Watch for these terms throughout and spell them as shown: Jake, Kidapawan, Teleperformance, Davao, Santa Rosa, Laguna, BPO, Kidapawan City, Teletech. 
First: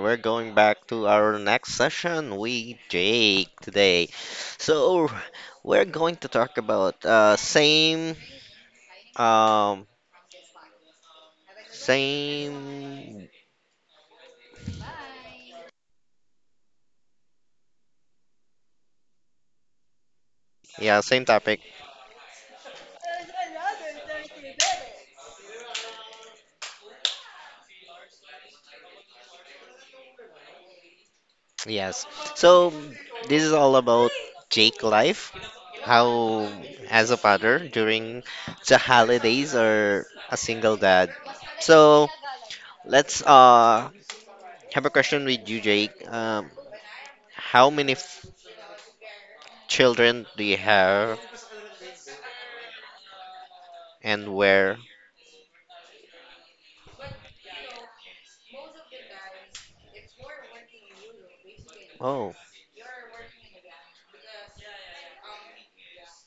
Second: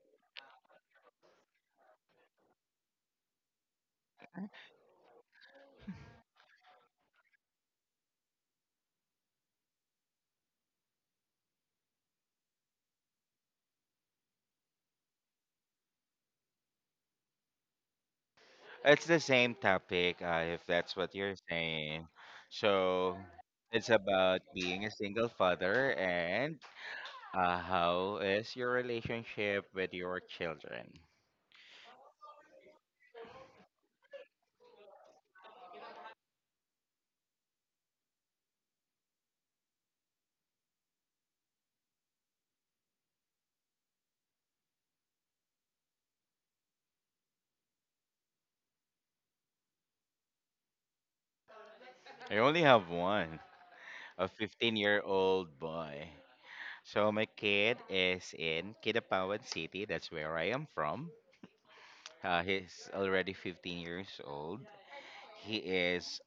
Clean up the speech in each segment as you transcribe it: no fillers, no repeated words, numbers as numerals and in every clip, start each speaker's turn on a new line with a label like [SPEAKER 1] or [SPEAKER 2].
[SPEAKER 1] We're going back to our next session with Jake today. So, we're going to talk about same um same
[SPEAKER 2] It's the same topic, if that's
[SPEAKER 1] yeah,
[SPEAKER 2] what
[SPEAKER 1] same
[SPEAKER 2] you're
[SPEAKER 1] topic.
[SPEAKER 2] saying. So it's about being a single father and how is your relationship with your children?
[SPEAKER 1] Yes. So, this is all about Jake life, how as a father during the holidays or a single dad. So, let's have a question with you, Jake. How many children do you have
[SPEAKER 2] I only have one, a
[SPEAKER 1] and
[SPEAKER 2] 15
[SPEAKER 1] where?
[SPEAKER 2] year old boy. So my kid is in Kidapawan City. That's where I am from.
[SPEAKER 1] Oh,
[SPEAKER 2] He's already 15 years old. He is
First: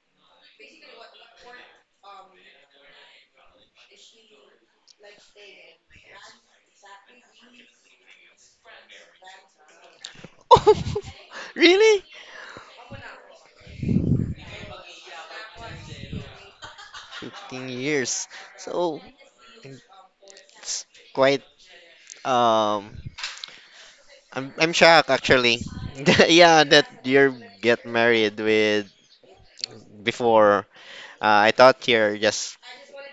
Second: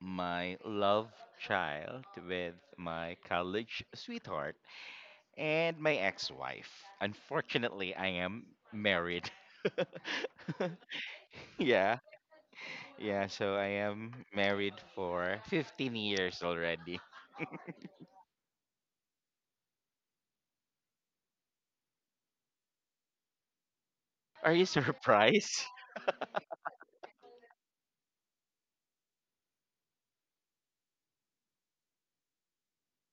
[SPEAKER 2] my love child with my college sweetheart and my ex-wife. Unfortunately, I am married. Yeah,
[SPEAKER 1] really?
[SPEAKER 2] yeah. So I am married for 15 years already.
[SPEAKER 1] 15 years. So it's quite, um
[SPEAKER 2] Are
[SPEAKER 1] I'm
[SPEAKER 2] you
[SPEAKER 1] I'm shocked actually.
[SPEAKER 2] surprised?
[SPEAKER 1] Yeah, that you get married with before. I thought you're just,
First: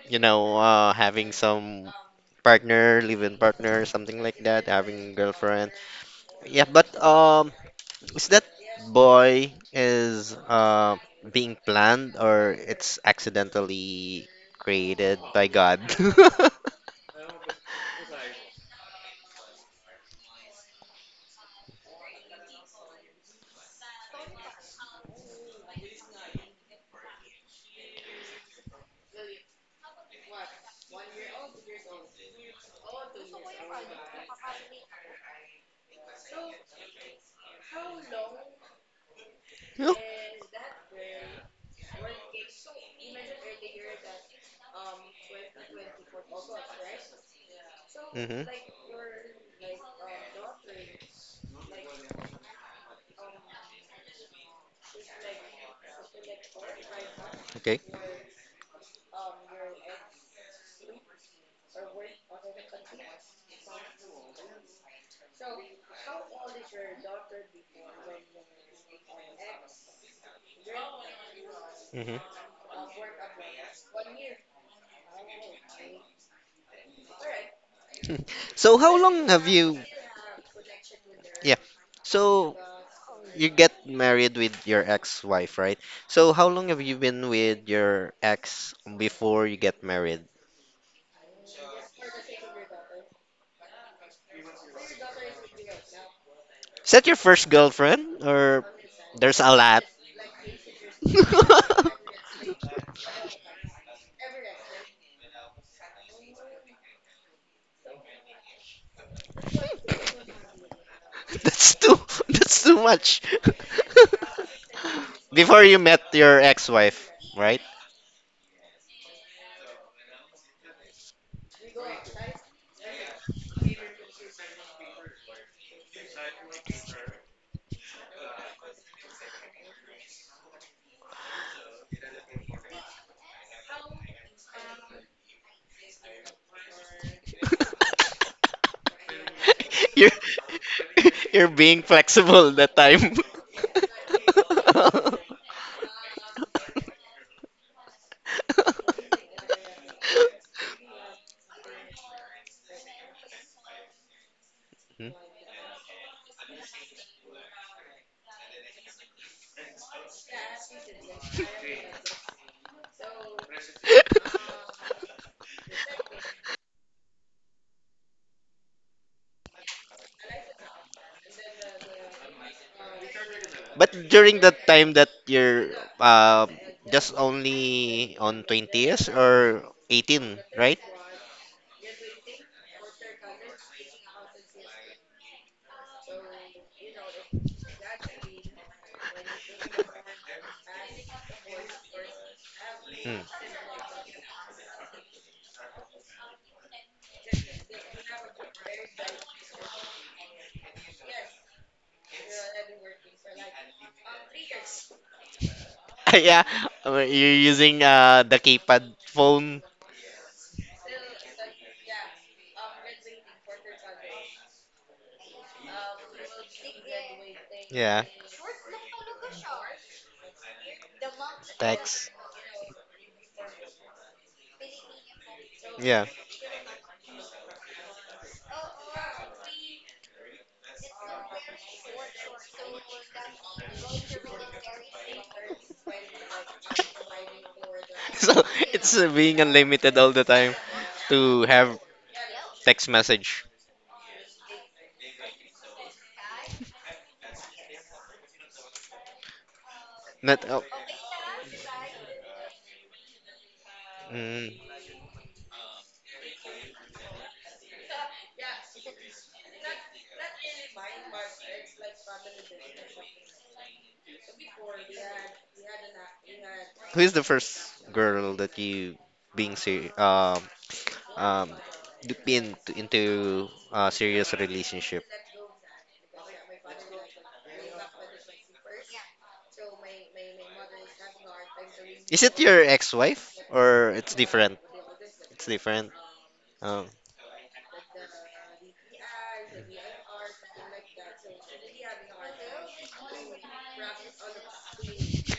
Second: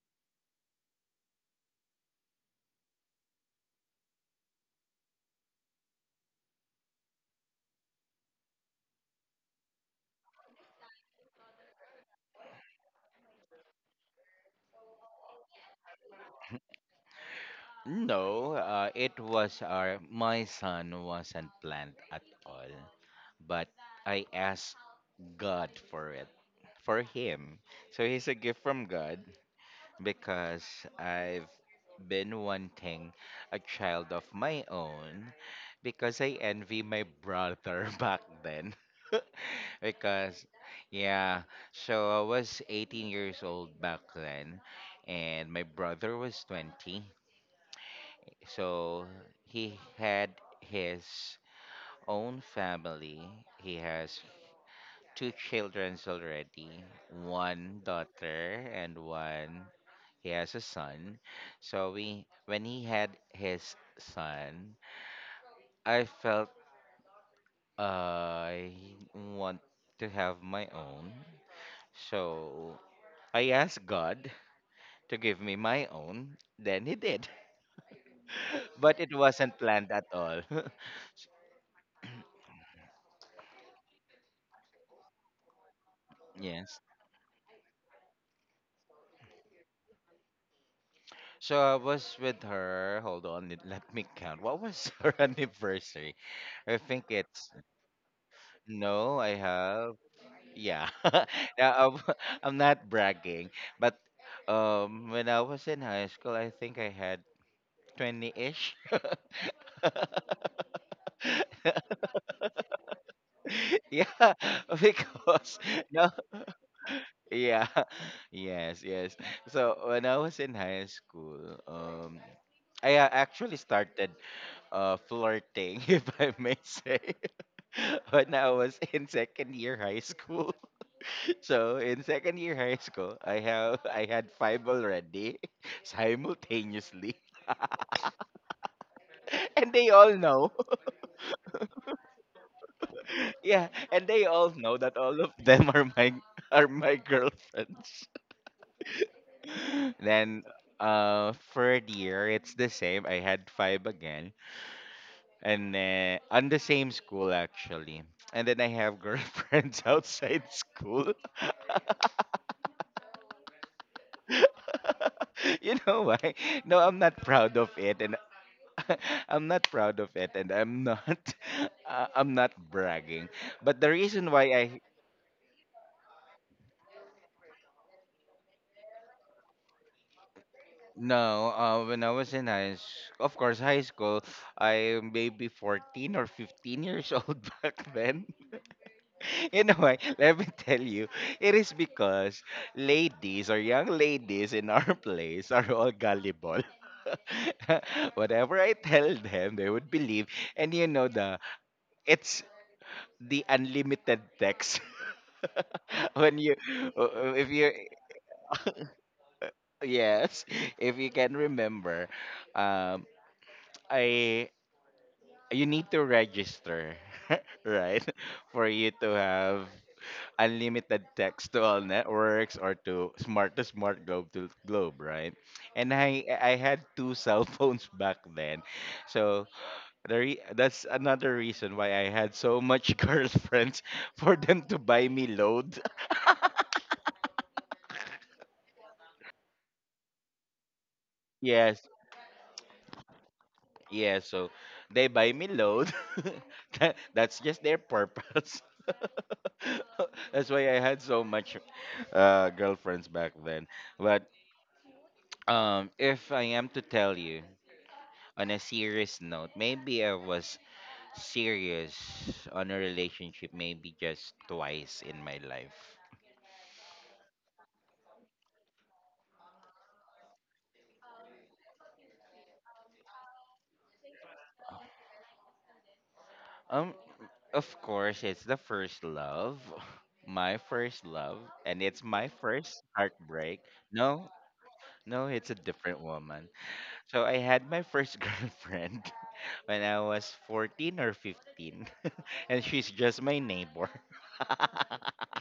[SPEAKER 1] having some partner, live-in partner, something like that, having girlfriend. Yeah, but is that boy is being planned or it's accidentally created by God?
[SPEAKER 2] No, it was our my son wasn't planned at all, but I asked God for it for him. So he's a gift from God, because I've been wanting a child of my own because I envy my brother back then.
[SPEAKER 1] Hmm.
[SPEAKER 2] Because, yeah, so I was 18 years old back then, and my brother was 20. So he had his own family. He has two children already,
[SPEAKER 1] Okay.
[SPEAKER 2] one daughter and one, he has a son. So we when he had his son, I felt I want to have my own.
[SPEAKER 1] Hmm.
[SPEAKER 2] So I asked God to give me my own. Then he did.
[SPEAKER 1] So
[SPEAKER 2] But
[SPEAKER 1] how
[SPEAKER 2] it
[SPEAKER 1] long have
[SPEAKER 2] wasn't
[SPEAKER 1] you?
[SPEAKER 2] planned at all.
[SPEAKER 1] Yeah. So you get married with your ex-wife, right? So how long
[SPEAKER 2] Yes.
[SPEAKER 1] have you been with your ex before you get married?
[SPEAKER 2] So I was with her. Hold on, let me count. What was her anniversary? I
[SPEAKER 1] Is
[SPEAKER 2] think
[SPEAKER 1] that your first
[SPEAKER 2] it's,
[SPEAKER 1] girlfriend or
[SPEAKER 2] no, I
[SPEAKER 1] there's a...
[SPEAKER 2] have, yeah. Yeah, I'm not bragging, but when I was in high school, I think I had 20-ish.
[SPEAKER 1] That's too that's too much.
[SPEAKER 2] Yeah, because
[SPEAKER 1] Before you met
[SPEAKER 2] no,
[SPEAKER 1] your ex-wife, right?
[SPEAKER 2] yeah. Yes, yes. So when I was in high school, I actually started flirting, if I may say, when I was in second year high school. So in second year high school, I have I had five already, simultaneously, and they
[SPEAKER 1] You're
[SPEAKER 2] all know.
[SPEAKER 1] you're being flexible that time.
[SPEAKER 2] Yeah, and they all know that all of them are my are my girlfriends. Then third year it's the same. I had five again,
[SPEAKER 1] Hmm?
[SPEAKER 2] and on the same school actually. And then I have girlfriends outside school. You know why? No, I'm not proud of it, and I'm not proud of it, and I'm not, I'm not bragging. But
[SPEAKER 1] But
[SPEAKER 2] the reason
[SPEAKER 1] during
[SPEAKER 2] why
[SPEAKER 1] that
[SPEAKER 2] I,
[SPEAKER 1] time that you're uh just only on 20s or 18, right?
[SPEAKER 2] no, when I was in high, s- of course, high school, I maybe 14 or 15 years old back then. You know why? Let me tell you, it is because
[SPEAKER 1] Hmm.
[SPEAKER 2] ladies or young ladies in our place are all gullible. Whatever I tell them, they would believe. And you know it's the unlimited text when
[SPEAKER 1] Yeah,
[SPEAKER 2] you
[SPEAKER 1] you're
[SPEAKER 2] if you
[SPEAKER 1] using the keypad phone.
[SPEAKER 2] yes, if you can remember, um I you need to register. Right,
[SPEAKER 1] Yeah,
[SPEAKER 2] for you to have unlimited text to all
[SPEAKER 1] text.
[SPEAKER 2] networks, or to smart to smart, globe to globe, right? And
[SPEAKER 1] Yeah.
[SPEAKER 2] I had two cell phones back then. So that's another reason why I had so much girlfriends, for them to buy me load.
[SPEAKER 1] So it's being unlimited all the time to
[SPEAKER 2] Yes.
[SPEAKER 1] have text message.
[SPEAKER 2] Yeah, so they buy me load. That's just their purpose.
[SPEAKER 1] Not
[SPEAKER 2] That's
[SPEAKER 1] oh,
[SPEAKER 2] why I had so much girlfriends back then. But
[SPEAKER 1] mm,
[SPEAKER 2] if I am to tell you on a serious note, maybe I was serious on a relationship maybe just twice in my life.
[SPEAKER 1] Who is the first girl that you being ser um um been into a serious relationship?
[SPEAKER 2] Um, of course, it's the first love, my first love, and it's
[SPEAKER 1] Is
[SPEAKER 2] my
[SPEAKER 1] it your
[SPEAKER 2] first
[SPEAKER 1] ex-wife
[SPEAKER 2] heartbreak.
[SPEAKER 1] or it's
[SPEAKER 2] No,
[SPEAKER 1] different?
[SPEAKER 2] no,
[SPEAKER 1] It's
[SPEAKER 2] it's a
[SPEAKER 1] different.
[SPEAKER 2] different woman.
[SPEAKER 1] Um,
[SPEAKER 2] So I had my first girlfriend when I was 14 or 15, and she's just my neighbor.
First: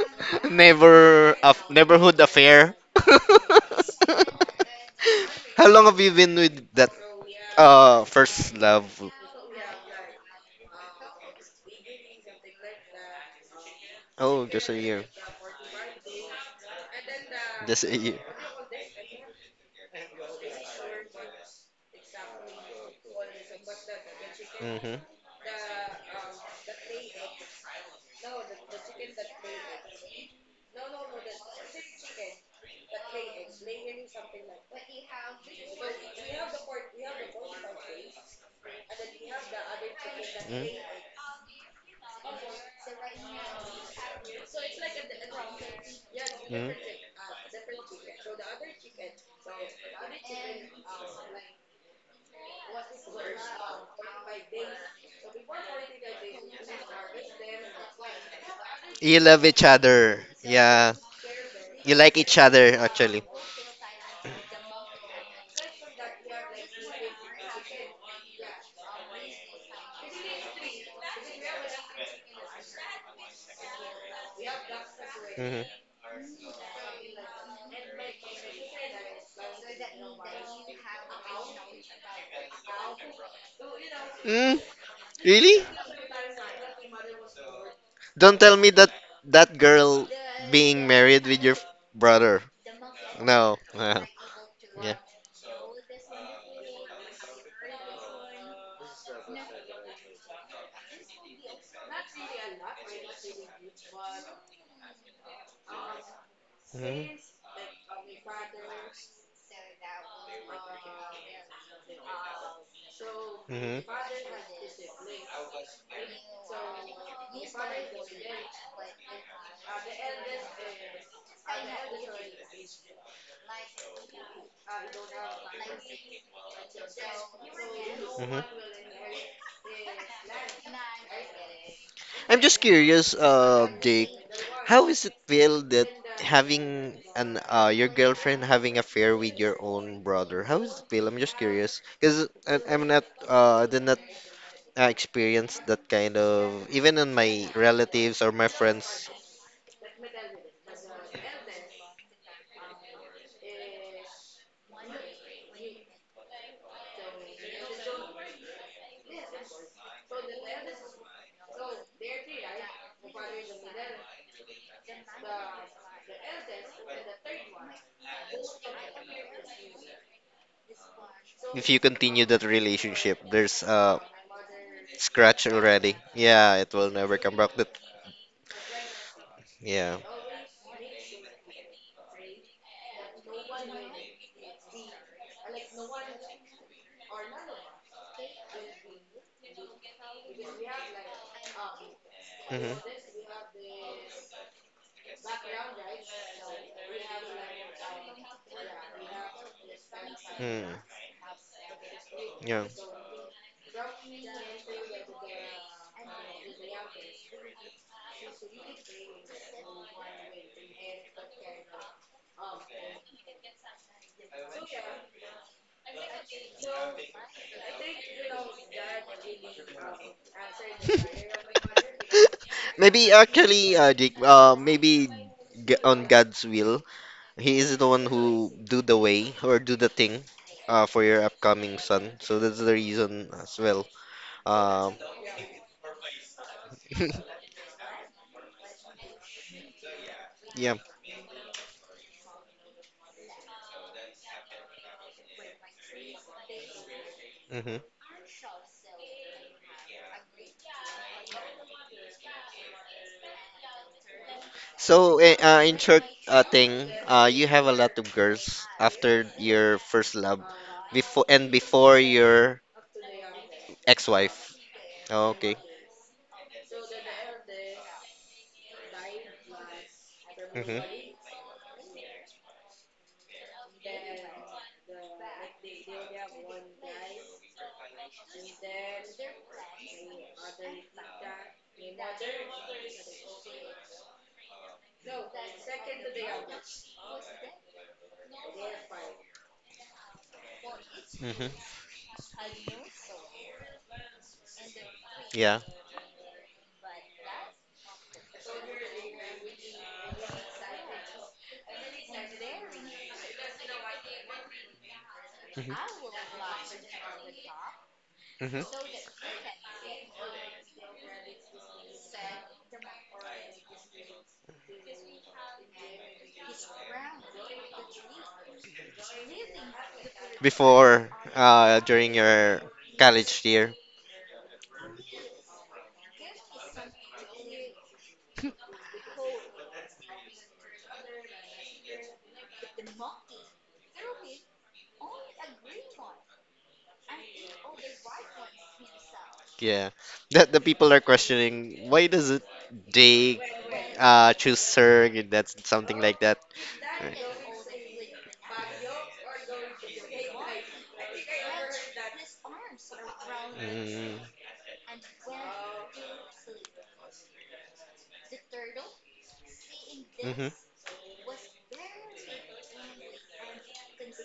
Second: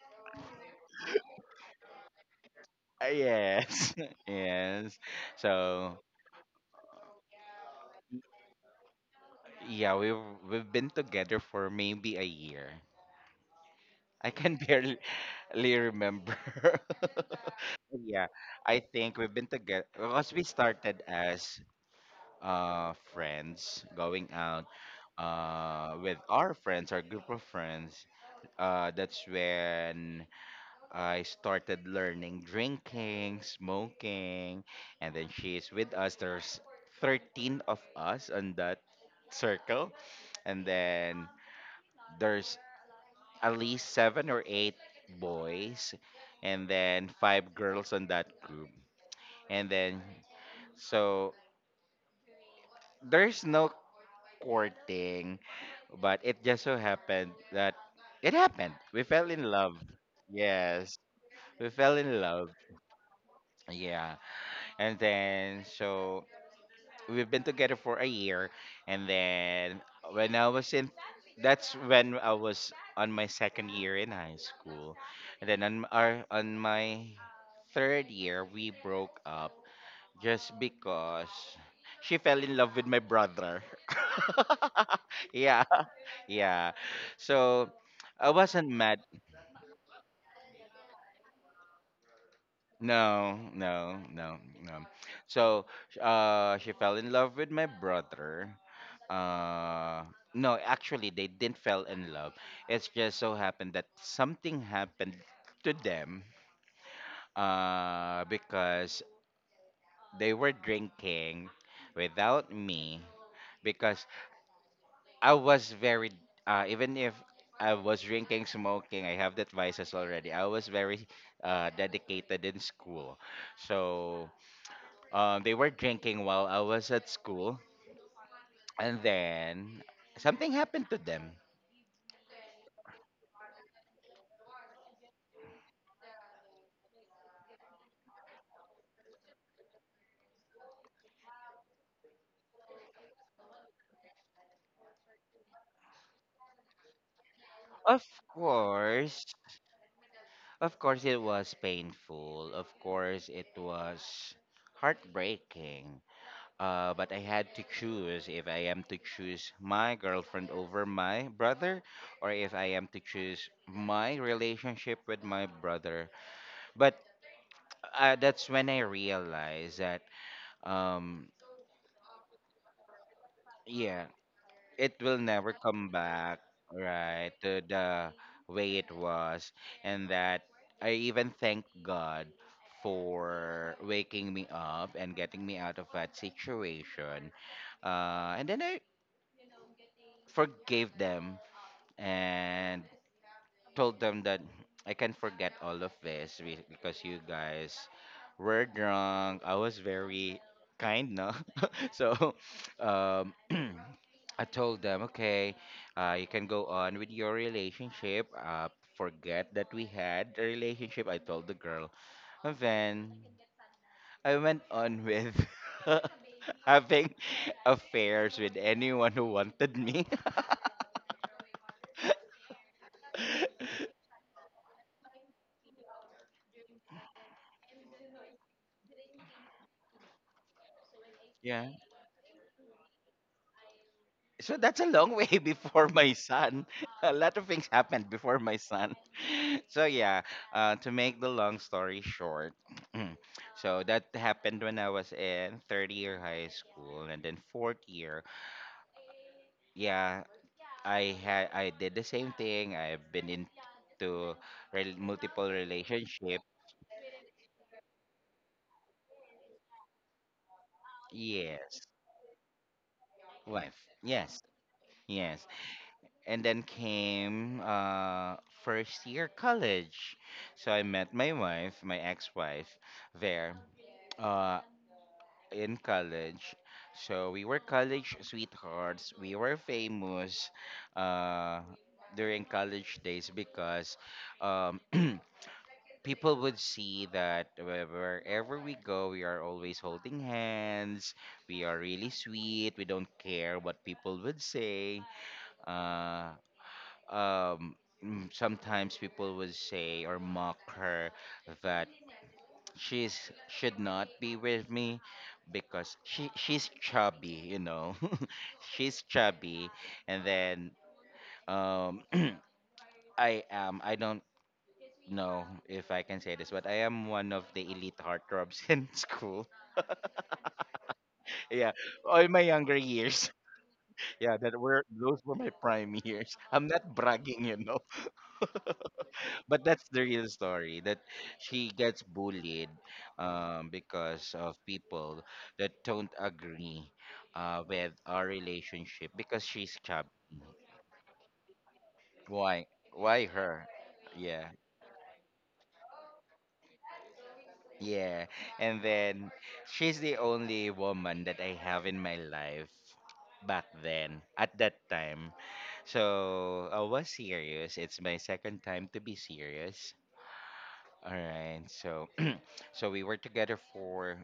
[SPEAKER 1] Neighbor of neighborhood affair.
[SPEAKER 2] Yes, yes.
[SPEAKER 1] How long
[SPEAKER 2] So
[SPEAKER 1] have you been with that first love?
[SPEAKER 2] yeah, we've been together for maybe a year. I
[SPEAKER 1] Oh,
[SPEAKER 2] can
[SPEAKER 1] just a
[SPEAKER 2] barely
[SPEAKER 1] year.
[SPEAKER 2] remember.
[SPEAKER 1] Just a year.
[SPEAKER 2] Yeah, I think we've been together because we started as friends going out
[SPEAKER 1] Mm-hmm.
[SPEAKER 2] with our friends our group of friends. That's when I started learning drinking, smoking, and then she's with us. There's 13 of us on that circle, and then there's at least seven or eight boys,
[SPEAKER 1] Mm-hmm.
[SPEAKER 2] and
[SPEAKER 1] Mm-hmm.
[SPEAKER 2] then five girls on that group. And then, so there's no courting, but it just so happened that it happened. We
[SPEAKER 1] You
[SPEAKER 2] fell in
[SPEAKER 1] love each
[SPEAKER 2] love.
[SPEAKER 1] other. Yeah.
[SPEAKER 2] Yes, we
[SPEAKER 1] You
[SPEAKER 2] fell
[SPEAKER 1] like
[SPEAKER 2] in
[SPEAKER 1] each
[SPEAKER 2] love.
[SPEAKER 1] other actually.
[SPEAKER 2] Yeah. And then so we've been together for a year, and then when I was in that's when I was on my second year in high school, and
[SPEAKER 1] Hmm.
[SPEAKER 2] then on our on my third year we broke up just because she fell in love with my brother.
[SPEAKER 1] Mm,
[SPEAKER 2] Yeah,
[SPEAKER 1] really?
[SPEAKER 2] yeah. So I
[SPEAKER 1] Don't tell
[SPEAKER 2] wasn't
[SPEAKER 1] me that
[SPEAKER 2] mad.
[SPEAKER 1] that girl being married with your brother.
[SPEAKER 2] No,
[SPEAKER 1] No.
[SPEAKER 2] no, no, no.
[SPEAKER 1] Yeah.
[SPEAKER 2] So she fell in love with my brother. uh no actually, they didn't fell in love. It's just so happened that something happened to them,
[SPEAKER 1] Yeah.
[SPEAKER 2] because they were drinking without me.
[SPEAKER 1] Mm-hmm.
[SPEAKER 2] Because I was very, even if I was drinking, smoking, I have that vices already, I was very dedicated in school. So they were drinking while I was at school.
[SPEAKER 1] Hmm.
[SPEAKER 2] And then something happened to them.
[SPEAKER 1] I'm just curious, Jake. How is it feel that having an your girlfriend having affair with your own brother? How is it feel? I'm just curious because I'm not, I did not, I experienced that kind of even in my
[SPEAKER 2] of
[SPEAKER 1] relatives or my friends.
[SPEAKER 2] course Of course, it was painful. Of course, it was heartbreaking. But I had to choose, if I am to choose my girlfriend over my brother, or if I am to choose my relationship with my brother. But that's when I realized that, um,
[SPEAKER 1] If you continue that relationship, there's a
[SPEAKER 2] yeah, it will
[SPEAKER 1] scratch
[SPEAKER 2] never come
[SPEAKER 1] already.
[SPEAKER 2] back,
[SPEAKER 1] Yeah, it will never
[SPEAKER 2] right,
[SPEAKER 1] come back.
[SPEAKER 2] to
[SPEAKER 1] That,
[SPEAKER 2] the way it was.
[SPEAKER 1] yeah.
[SPEAKER 2] And that I even thank God for waking me up and getting me out of that situation. And then I forgave them
[SPEAKER 1] Mm-hmm.
[SPEAKER 2] and told them that I can forget all of this because you guys were drunk. I was very
[SPEAKER 1] Hmm. Mm,
[SPEAKER 2] kind, no? So,
[SPEAKER 1] yeah.
[SPEAKER 2] um, I told them, okay, you can go on with your relationship. Forget that we had a relationship, I told the girl. And then I went on with having affairs with anyone who wanted me.
[SPEAKER 1] Maybe actually, Jake, on God's will, he is the one who do the way or do the thing, for your
[SPEAKER 2] Yeah.
[SPEAKER 1] upcoming son. So that's the reason as well.
[SPEAKER 2] So that's a
[SPEAKER 1] Um,
[SPEAKER 2] long way before my son. A lot of things happened before my son. So yeah,
[SPEAKER 1] yeah.
[SPEAKER 2] to make the long story short, so that happened when I was in third year high school, and then
[SPEAKER 1] Hmm.
[SPEAKER 2] fourth year, yeah, I did the same thing. I've been into rel
[SPEAKER 1] So,
[SPEAKER 2] multiple
[SPEAKER 1] in short,
[SPEAKER 2] relationship.
[SPEAKER 1] you have a lot of girls after your first love, before and
[SPEAKER 2] Yes,
[SPEAKER 1] before your
[SPEAKER 2] wife. Yes,
[SPEAKER 1] ex-wife. Oh,
[SPEAKER 2] yes.
[SPEAKER 1] okay.
[SPEAKER 2] And then came first year college. So
[SPEAKER 1] Hmm.
[SPEAKER 2] I met my wife, my ex-wife, there uh, in college. So we were college sweethearts. We were famous uh, during college days because um, people would see that wherever we go, we are always holding hands.
[SPEAKER 1] Hmm.
[SPEAKER 2] We are really sweet. We don't care what people would say.
[SPEAKER 1] Yeah.
[SPEAKER 2] Uh, um sometimes people would say or mock her that she should not be with me
[SPEAKER 1] Hmm.
[SPEAKER 2] because she's chubby, you know,
[SPEAKER 1] Hmm.
[SPEAKER 2] she's chubby. And then um I am I don't know if I can say this, but I am one of the elite heartthrobs in school.
[SPEAKER 1] Before,
[SPEAKER 2] Yeah,
[SPEAKER 1] during
[SPEAKER 2] all my
[SPEAKER 1] your
[SPEAKER 2] younger years.
[SPEAKER 1] college year.
[SPEAKER 2] Yeah, that were those were my prime years. I'm not bragging, you know, but that's the real story, that she gets bullied because of people that don't agree with our relationship because she's
[SPEAKER 1] Yeah.
[SPEAKER 2] chubby.
[SPEAKER 1] That the people are questioning why does it
[SPEAKER 2] Why? Why
[SPEAKER 1] they
[SPEAKER 2] her? Yeah.
[SPEAKER 1] choose her? That's something like that.
[SPEAKER 2] Yeah. And then she's the only woman that I have in my life back
[SPEAKER 1] Mm.
[SPEAKER 2] then at that time. So I was serious. It's my second time to be serious.
[SPEAKER 1] Mhm,
[SPEAKER 2] All right. So so we were together for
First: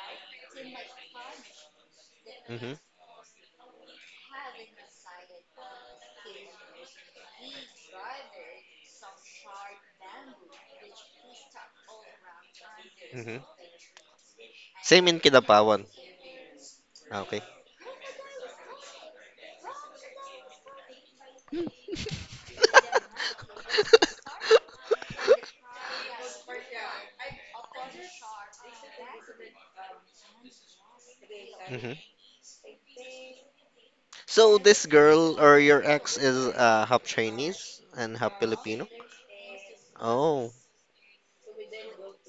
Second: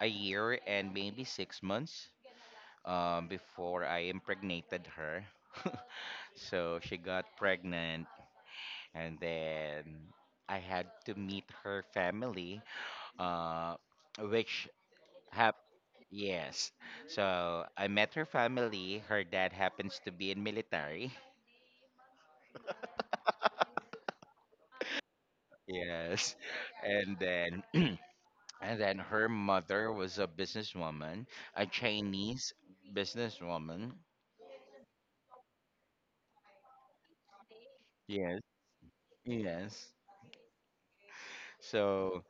[SPEAKER 2] a year and maybe 6 months,
[SPEAKER 1] mhm,
[SPEAKER 2] before I impregnated her. So she got pregnant, and then I had to meet her family,
[SPEAKER 1] mhm.
[SPEAKER 2] uh, which
[SPEAKER 1] Same in
[SPEAKER 2] hap
[SPEAKER 1] Kidapawan.
[SPEAKER 2] yes.
[SPEAKER 1] Ah, okay.
[SPEAKER 2] So I met her family. Her dad happens to be in military. Yes, and then and then her mother was a businesswoman, a
[SPEAKER 1] Mhm.
[SPEAKER 2] Chinese businesswoman.
[SPEAKER 1] So this girl or your ex is half Chinese and half
[SPEAKER 2] Yes,
[SPEAKER 1] Filipino?
[SPEAKER 2] yes.
[SPEAKER 1] Oh.
[SPEAKER 2] So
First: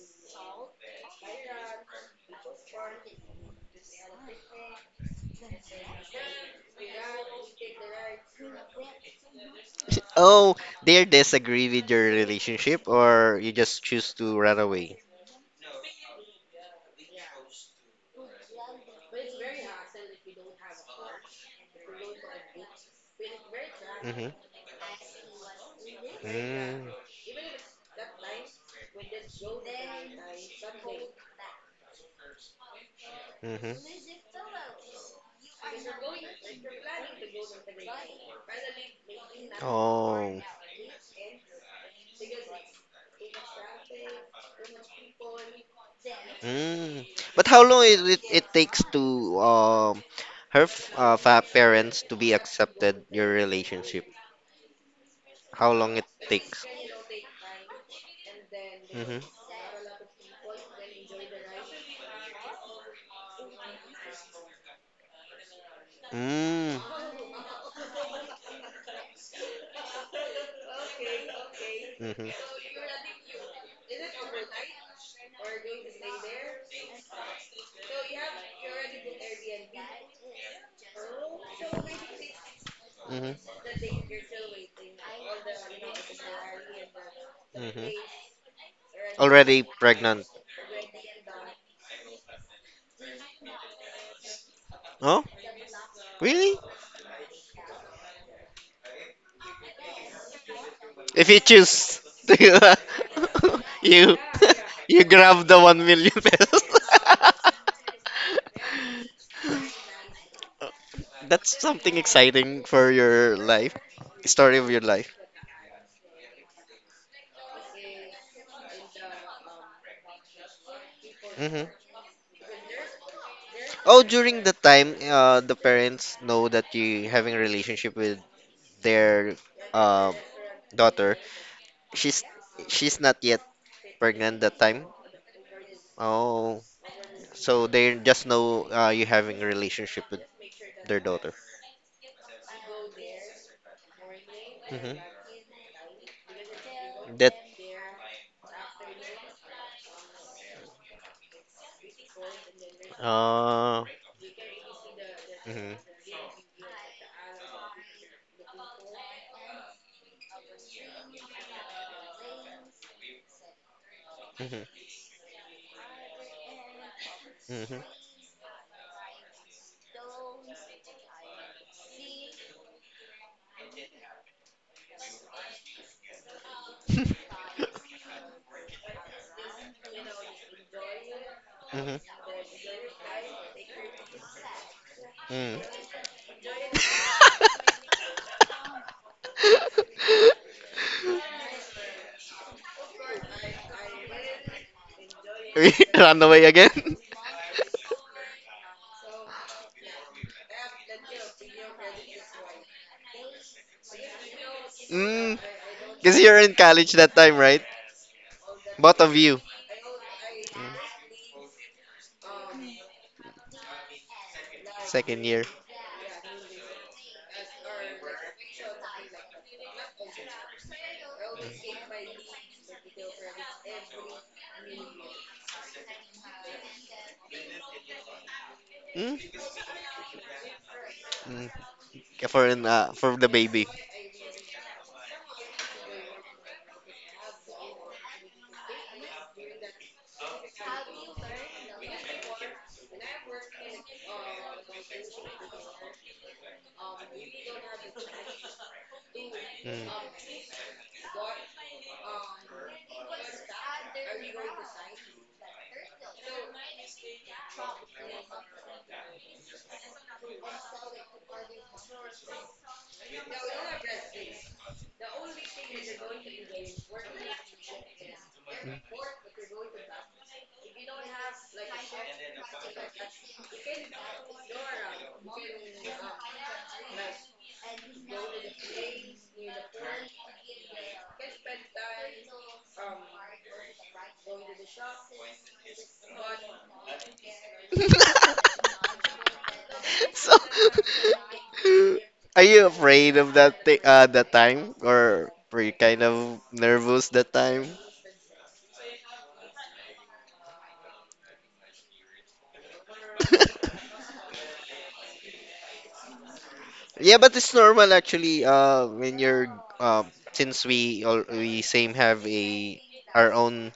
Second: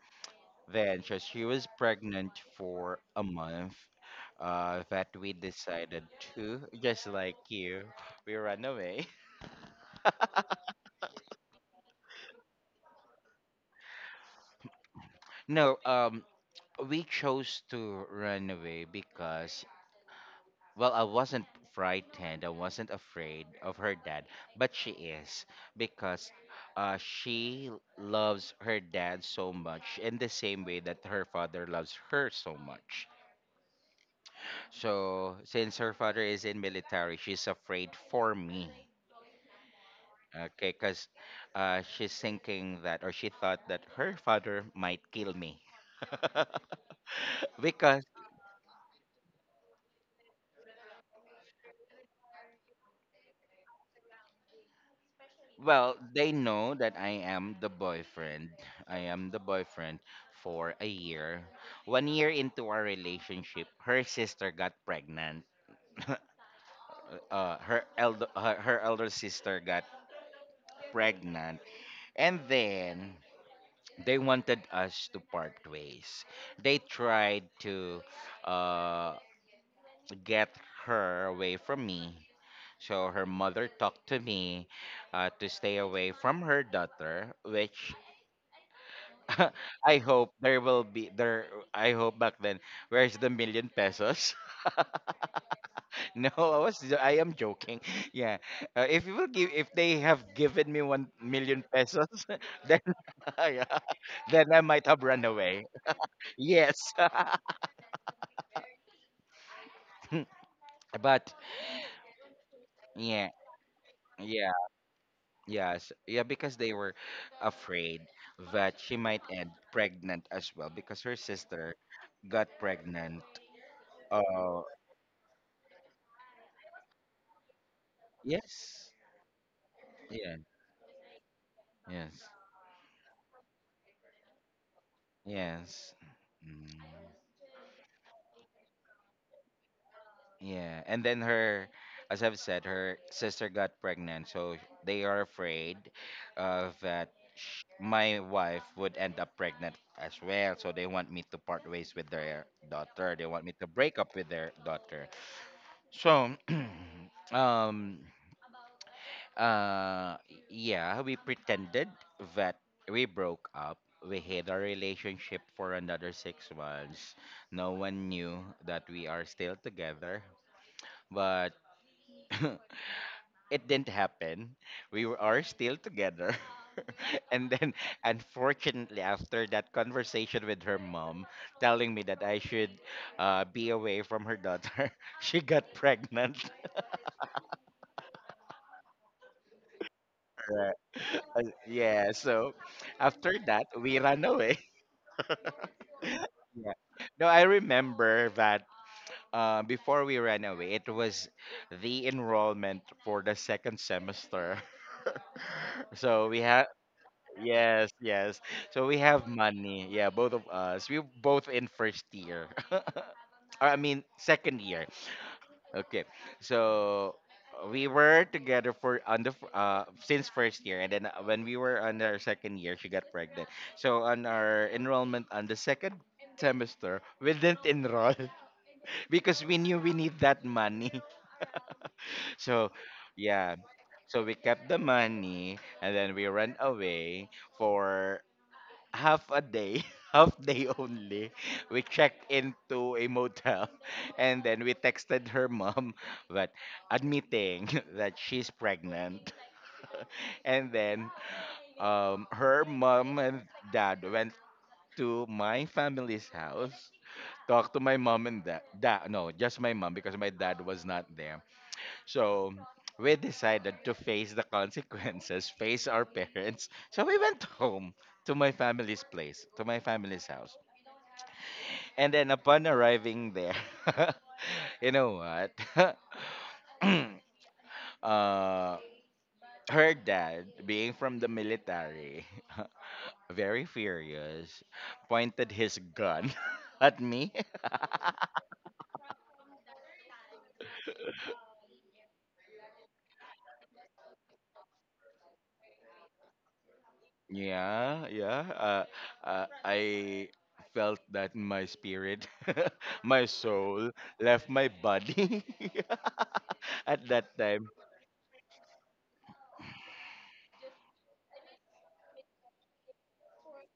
[SPEAKER 2] then, so she was pregnant for a month. That we decided to, just like you, we run away.
[SPEAKER 1] Oh, they disagree with your relationship or you just choose to run away?
[SPEAKER 2] No, we chose to run away because, well, I wasn't frightened. I wasn't afraid of her dad,
[SPEAKER 1] Mm-hmm.
[SPEAKER 2] but she is, because she loves her dad so much in the same way that her father loves her so much.
[SPEAKER 1] Mm-hmm.
[SPEAKER 2] So, since her father is in military, she's afraid for me.
[SPEAKER 1] Oh.
[SPEAKER 2] Okay, because she's thinking that, or she thought that her father might kill me.
[SPEAKER 1] Mm. But how long is
[SPEAKER 2] Because,
[SPEAKER 1] it takes to her f- fa parents to be accepted your relationship? How
[SPEAKER 2] well,
[SPEAKER 1] long it
[SPEAKER 2] they
[SPEAKER 1] takes?
[SPEAKER 2] know that I am the boyfriend. I
[SPEAKER 1] Mm-hmm.
[SPEAKER 2] am the boyfriend for a year. 1 year into our relationship, her sister got pregnant.
[SPEAKER 1] Mm.
[SPEAKER 2] Her elder sister got pregnant.
[SPEAKER 1] Mm-hmm.
[SPEAKER 2] And then they wanted us to part ways. They tried to. Uh, get her away from me. So her mother
[SPEAKER 1] Mm-hmm.
[SPEAKER 2] talked to me to stay away from her daughter,
[SPEAKER 1] Mm-hmm.
[SPEAKER 2] which
[SPEAKER 1] Already
[SPEAKER 2] I
[SPEAKER 1] pregnant.
[SPEAKER 2] hope there will be there. I hope back then, where's the million pesos?
[SPEAKER 1] Oh,
[SPEAKER 2] no, I
[SPEAKER 1] really?
[SPEAKER 2] was jo- I am joking. Yeah, if they have given me one
[SPEAKER 1] If you
[SPEAKER 2] million
[SPEAKER 1] choose
[SPEAKER 2] pesos,
[SPEAKER 1] to,
[SPEAKER 2] then I,
[SPEAKER 1] you
[SPEAKER 2] then I might have
[SPEAKER 1] you
[SPEAKER 2] run
[SPEAKER 1] grab the
[SPEAKER 2] away.
[SPEAKER 1] 1 million pesos.
[SPEAKER 2] Yes, but
[SPEAKER 1] That's something exciting for
[SPEAKER 2] yeah,
[SPEAKER 1] your life,
[SPEAKER 2] yeah.
[SPEAKER 1] story of your life.
[SPEAKER 2] Yes, yeah, because they were afraid that she might end pregnant as well because her
[SPEAKER 1] Hmm.
[SPEAKER 2] sister got pregnant.
[SPEAKER 1] Oh, during the
[SPEAKER 2] Uh,
[SPEAKER 1] time, the parents know that you having a relationship with
[SPEAKER 2] yes,
[SPEAKER 1] their um
[SPEAKER 2] yeah,
[SPEAKER 1] daughter.
[SPEAKER 2] yes,
[SPEAKER 1] She's she's not yet pregnant that time.
[SPEAKER 2] yes,
[SPEAKER 1] Oh,
[SPEAKER 2] mm,
[SPEAKER 1] so they just know, you having a relationship with
[SPEAKER 2] yeah.
[SPEAKER 1] their
[SPEAKER 2] And then
[SPEAKER 1] daughter.
[SPEAKER 2] her, as I've said, her sister got pregnant, so
[SPEAKER 1] Hmm.
[SPEAKER 2] they are afraid that
[SPEAKER 1] That.
[SPEAKER 2] sh my wife would end up pregnant as well. So they want me to part ways with their daughter. They want me to
[SPEAKER 1] Uh,
[SPEAKER 2] break up with their daughter.
[SPEAKER 1] mhm,
[SPEAKER 2] So, um, uh, yeah, we pretended that we broke up. We hid our
[SPEAKER 1] mhm.
[SPEAKER 2] relationship for another 6 months. No
[SPEAKER 1] Hmm.
[SPEAKER 2] one knew that we are still together, but it didn't happen. We were, are still together. And then, unfortunately, after that conversation with her mom telling
[SPEAKER 1] Hmm.
[SPEAKER 2] me that I should be away from her daughter, she
[SPEAKER 1] Mm.
[SPEAKER 2] got pregnant. Right. Yeah, so after that, we ran away.
[SPEAKER 1] We run away
[SPEAKER 2] Yeah.
[SPEAKER 1] again.
[SPEAKER 2] No, I remember that before we ran away, it was the enrollment for the second semester.
[SPEAKER 1] Mm. Cause
[SPEAKER 2] So
[SPEAKER 1] you're
[SPEAKER 2] we
[SPEAKER 1] in
[SPEAKER 2] have,
[SPEAKER 1] college that time, right?
[SPEAKER 2] yes, yes. So we
[SPEAKER 1] Both of
[SPEAKER 2] have
[SPEAKER 1] you,
[SPEAKER 2] money. Yeah, both of us. We both in first year. Or, I mean, second year.
[SPEAKER 1] second year.
[SPEAKER 2] Okay, so we were together for on the f- since first year, and then when we were on our second year, she got pregnant. So on our enrollment on the second semester, we didn't enroll
[SPEAKER 1] Mm.
[SPEAKER 2] because we knew we need that money.
[SPEAKER 1] Mm. For an,
[SPEAKER 2] So,
[SPEAKER 1] uh, for the
[SPEAKER 2] yeah.
[SPEAKER 1] baby.
[SPEAKER 2] So we kept the money and then we ran away for half a day, half day only. We checked into a motel and then we texted her mom that admitting that she's pregnant.
[SPEAKER 1] Mm.
[SPEAKER 2] And then her mom and dad went to my family's house. Talked to my mom and dad. No, just my mom because my dad was not there. So we decided to face the consequences, face our parents. So we went home to my family's place, to my family's house. And then upon arriving there, you know what? uh, her dad, being from the military, very furious, pointed his gun at me.
[SPEAKER 1] So, are you afraid of that thing, that time, or were you kind of nervous that time?
[SPEAKER 2] Yeah, yeah. I felt that my spirit, my soul left my body at
[SPEAKER 1] Yeah, but
[SPEAKER 2] that
[SPEAKER 1] it's
[SPEAKER 2] time.
[SPEAKER 1] normal actually. When you're, since we all we same have a our own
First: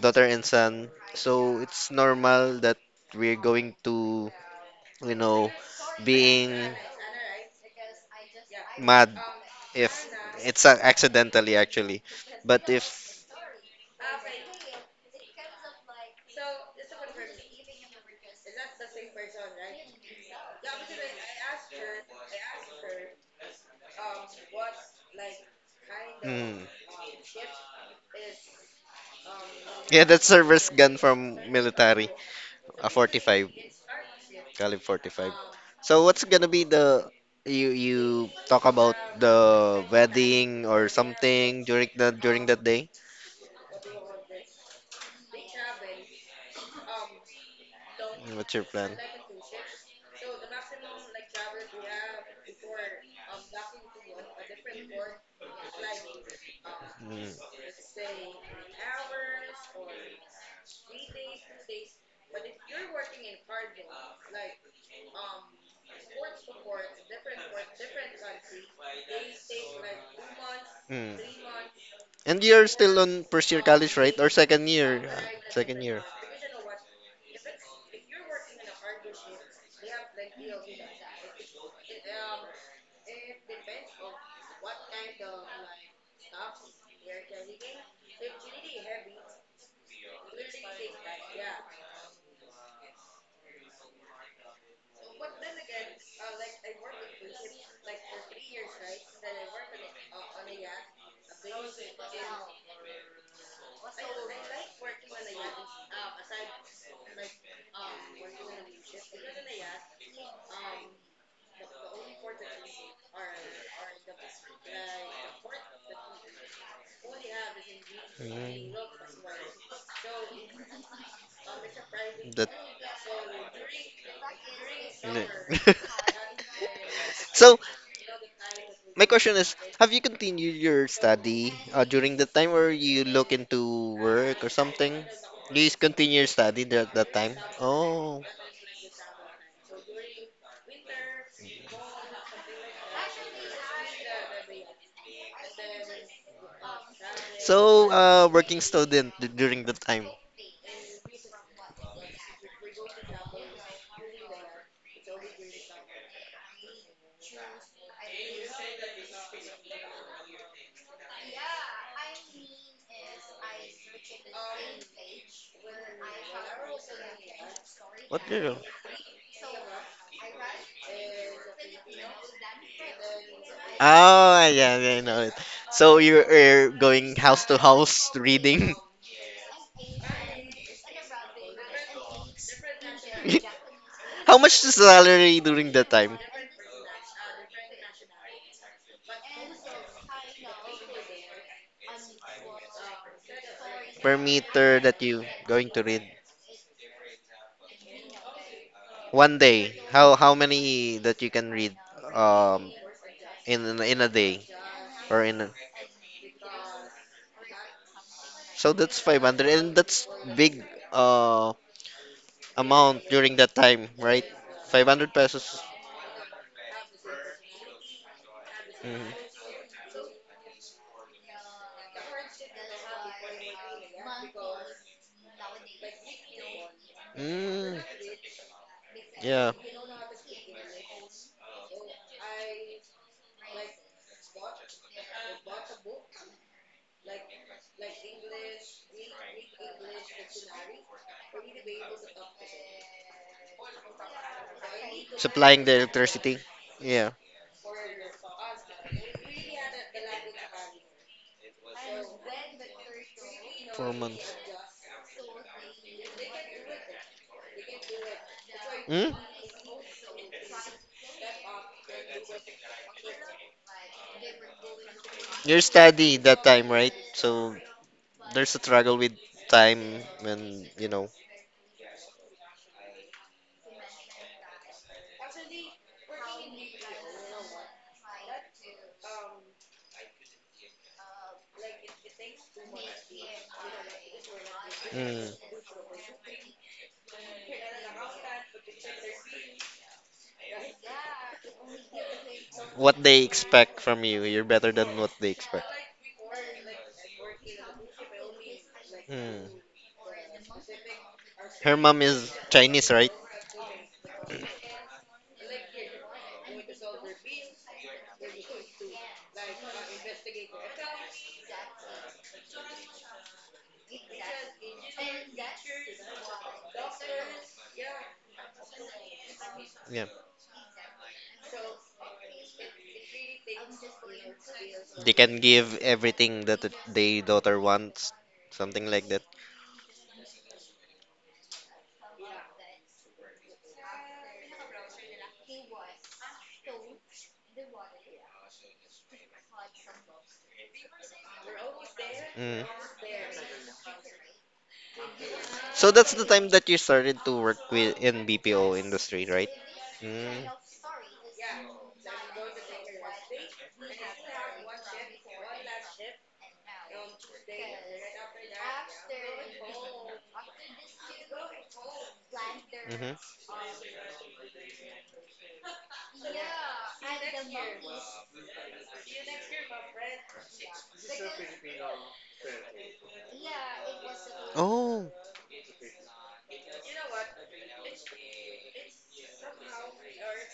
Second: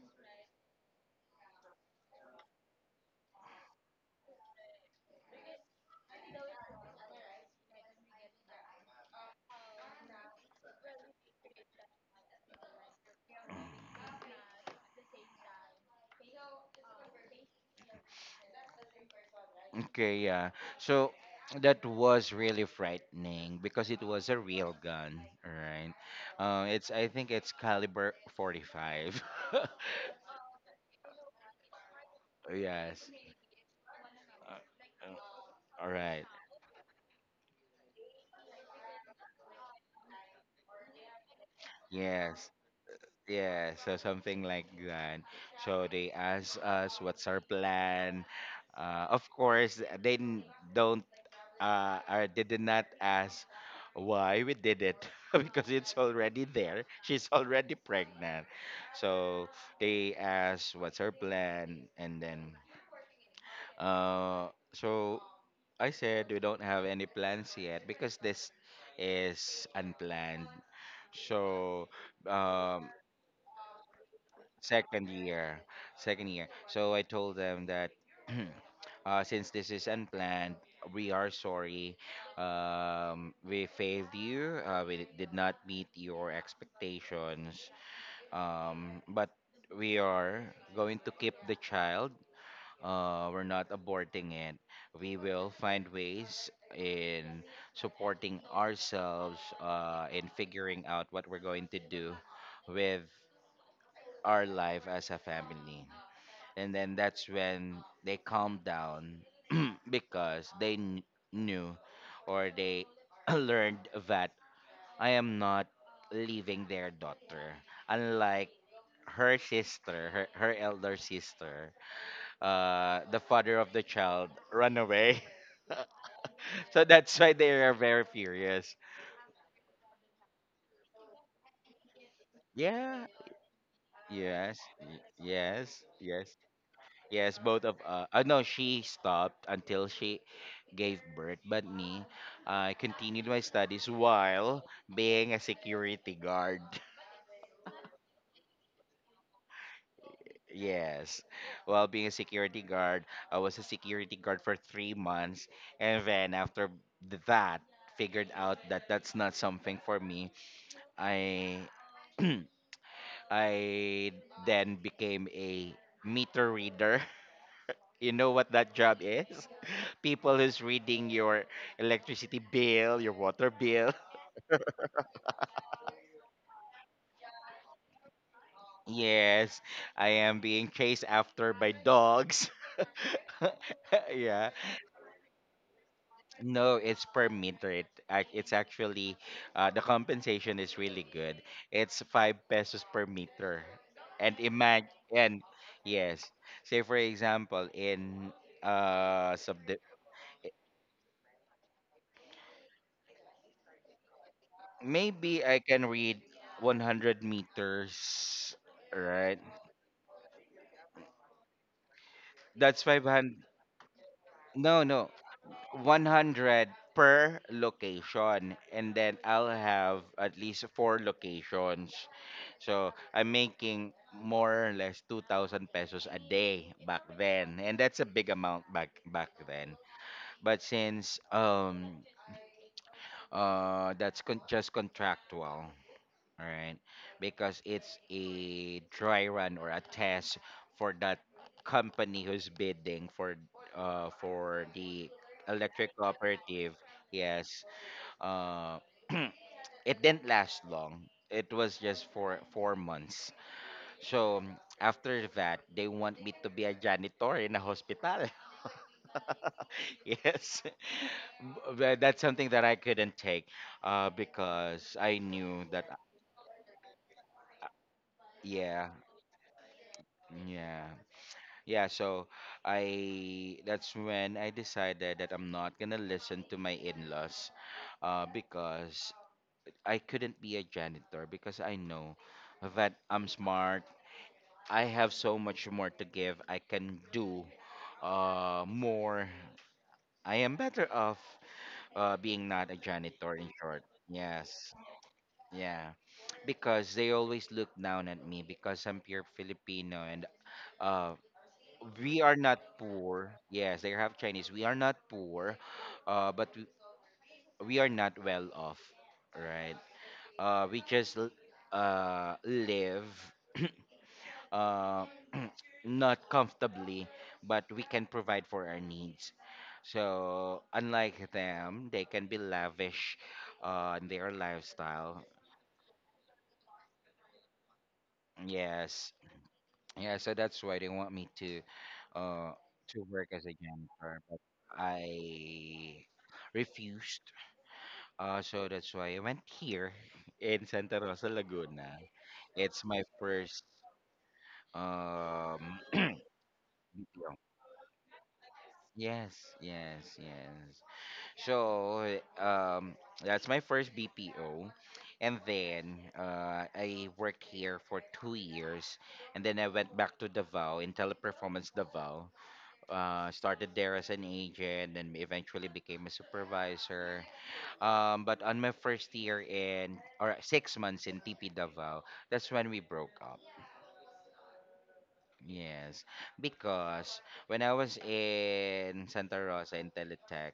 [SPEAKER 1] daughter and son, so it's normal that we're going to, you know being mad if it's accidentally actually, but if
[SPEAKER 2] Okay, yeah. So that was really frightening because it was a real gun, right?
[SPEAKER 1] mm,
[SPEAKER 2] It's I think it's caliber 45.
[SPEAKER 1] yeah, that's service gun from military. A
[SPEAKER 2] Yes.
[SPEAKER 1] 45. Calib 45.
[SPEAKER 2] All
[SPEAKER 1] So what's
[SPEAKER 2] right.
[SPEAKER 1] gonna be the, you talk about the wedding or something during the during
[SPEAKER 2] Yes.
[SPEAKER 1] that day?
[SPEAKER 2] Yes. So something like that. So they asked us what's our plan.
[SPEAKER 1] What's your plan?
[SPEAKER 2] Of course, they don't, or they did not ask why we did it because it's already there. She's
[SPEAKER 1] Mm.
[SPEAKER 2] already pregnant. So they asked what's her plan and then uh so I said we don't have any plans yet because this is unplanned.
[SPEAKER 1] Mm.
[SPEAKER 2] So
[SPEAKER 1] And you're
[SPEAKER 2] um
[SPEAKER 1] still on first year college, right? Or second year?
[SPEAKER 2] second year
[SPEAKER 1] Second year.
[SPEAKER 2] second year so I told them that since this is unplanned, we are sorry, we failed you, we did not meet your expectations, but we are going to keep the child, we're not aborting it. We will find ways in supporting ourselves, in figuring out what we're going to do with our life as a family. And then that's when they calmed down, because they knew, or they learned that I am not leaving their daughter. Unlike
[SPEAKER 1] Mm.
[SPEAKER 2] her sister, her elder sister,
[SPEAKER 1] That.
[SPEAKER 2] the father of the child run away. So that's why they
[SPEAKER 1] So,
[SPEAKER 2] are very furious.
[SPEAKER 1] my question is, have you continued your study, during the time or you
[SPEAKER 2] Yeah.
[SPEAKER 1] look into work or
[SPEAKER 2] Yes.
[SPEAKER 1] something? You just
[SPEAKER 2] Yes.
[SPEAKER 1] continue your
[SPEAKER 2] Yes.
[SPEAKER 1] study at that time?
[SPEAKER 2] Yes, both of
[SPEAKER 1] Oh,
[SPEAKER 2] no, she stopped until she gave birth, but me, I continued my studies while being a security guard.
[SPEAKER 1] so working student during the time.
[SPEAKER 2] Yes, while being a security guard, I was a security guard for 3 months, and then after that, figured out that that's not something for me. I I then became a meter reader. You
[SPEAKER 1] What
[SPEAKER 2] know what
[SPEAKER 1] girl?
[SPEAKER 2] that job is? People who's reading your electricity bill, your water bill.
[SPEAKER 1] Oh, yeah, yeah, I know it. So you're going house to house reading.
[SPEAKER 2] Yes, I am being chased after by dogs.
[SPEAKER 1] How
[SPEAKER 2] Yeah.
[SPEAKER 1] much is the salary during that time
[SPEAKER 2] No, it's per meter. It's actually, the compensation is really good. It's five pesos per meter.
[SPEAKER 1] per
[SPEAKER 2] And
[SPEAKER 1] meter
[SPEAKER 2] imagine,
[SPEAKER 1] that you
[SPEAKER 2] and
[SPEAKER 1] going to read?
[SPEAKER 2] yes, say for example,
[SPEAKER 1] One
[SPEAKER 2] uh,
[SPEAKER 1] day,
[SPEAKER 2] subdi-
[SPEAKER 1] how many that you can read? Um, in a day, or in
[SPEAKER 2] maybe
[SPEAKER 1] a,
[SPEAKER 2] I can read 100 meters,
[SPEAKER 1] so that's
[SPEAKER 2] right?
[SPEAKER 1] 500, and that's big, uh
[SPEAKER 2] That's
[SPEAKER 1] amount during
[SPEAKER 2] 500.
[SPEAKER 1] that time, right?
[SPEAKER 2] No,
[SPEAKER 1] 500
[SPEAKER 2] no.
[SPEAKER 1] pesos.
[SPEAKER 2] 100 per location and then
[SPEAKER 1] Mhm.
[SPEAKER 2] I'll have at least four locations. So I'm making more or less 2,000 pesos a day back then
[SPEAKER 1] mm,
[SPEAKER 2] and that's a big amount back
[SPEAKER 1] yeah,
[SPEAKER 2] then. But since just contractual, right? Because it's a dry run or a test for that company who's bidding for the
[SPEAKER 1] supplying the
[SPEAKER 2] electric
[SPEAKER 1] electricity.
[SPEAKER 2] cooperative.
[SPEAKER 1] Yeah,
[SPEAKER 2] Yes. Uh, it didn't last long. It was just for 4 months.
[SPEAKER 1] 4 months.
[SPEAKER 2] So after that, they want me to be a janitor in a hospital.
[SPEAKER 1] Mm?
[SPEAKER 2] Yes, but that's something that I couldn't take, because I
[SPEAKER 1] You're
[SPEAKER 2] knew that.
[SPEAKER 1] steady that time, right? So there's a
[SPEAKER 2] Yeah,
[SPEAKER 1] struggle with time, and
[SPEAKER 2] yeah, yeah. So I that's when I decided that I'm not gonna listen to my in-laws, because I couldn't be a janitor because I know that I'm smart. I have so
[SPEAKER 1] mm,
[SPEAKER 2] much more to give. I can do more. I am better off, being not a
[SPEAKER 1] what they
[SPEAKER 2] janitor, in
[SPEAKER 1] expect
[SPEAKER 2] short.
[SPEAKER 1] from you, you're better
[SPEAKER 2] Yes.
[SPEAKER 1] than what they expect.
[SPEAKER 2] Yeah. Because they always look down at me because I'm pure
[SPEAKER 1] Mm.
[SPEAKER 2] Filipino and, uh,
[SPEAKER 1] Her mom
[SPEAKER 2] we
[SPEAKER 1] is
[SPEAKER 2] are not
[SPEAKER 1] Chinese, right?
[SPEAKER 2] poor. Yes, they have Chinese. We are not poor, but we are not well off. Right. We just live. uh, not comfortably, but we can provide for our needs.
[SPEAKER 1] Yeah.
[SPEAKER 2] So, unlike them, they can be lavish, in their
[SPEAKER 1] They
[SPEAKER 2] lifestyle.
[SPEAKER 1] can give everything that they daughter wants, something like
[SPEAKER 2] Yes.
[SPEAKER 1] that.
[SPEAKER 2] Yeah, so that's why they want me uh, to work as a janitor, but I refused. So that's why I went here in Santa Rosa, Laguna.
[SPEAKER 1] Mm.
[SPEAKER 2] It's my first um,
[SPEAKER 1] So that's the time that you started to work with in BPO industry,
[SPEAKER 2] Yes,
[SPEAKER 1] right?
[SPEAKER 2] yes,
[SPEAKER 1] Mm.
[SPEAKER 2] yes. So that's my first BPO, and then I worked here for 2 years, and then I went back to Davao in Teleperformance Davao.
[SPEAKER 1] Mhm.
[SPEAKER 2] Started there as an agent, and eventually became a supervisor. But on my first year in or 6 months in TP Davao, that's when we broke up.
[SPEAKER 1] Oh.
[SPEAKER 2] Yes, because when I was in Santa Rosa in Teletech,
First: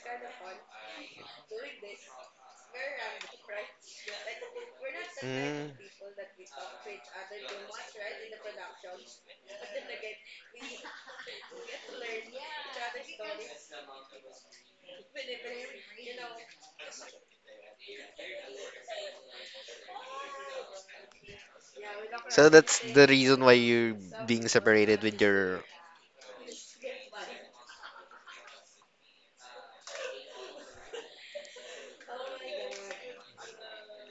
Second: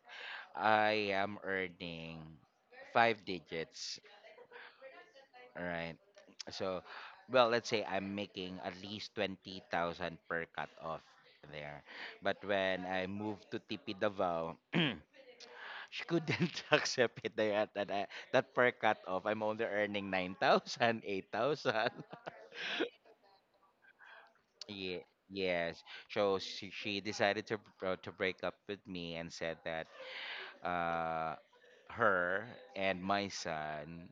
[SPEAKER 2] I am earning five digits,
[SPEAKER 1] Mm.
[SPEAKER 2] right? So, well, let's say I'm making at least 20,000 per cut off there. But when I moved to TP Davao, she couldn't accept it there at that per cut off. I'm only earning 9,000, 8,000.
[SPEAKER 1] So that's the reason why you're being
[SPEAKER 2] Yeah,
[SPEAKER 1] separated with your.
[SPEAKER 2] yes. So she decided to break up with me and said that, uh, her and my son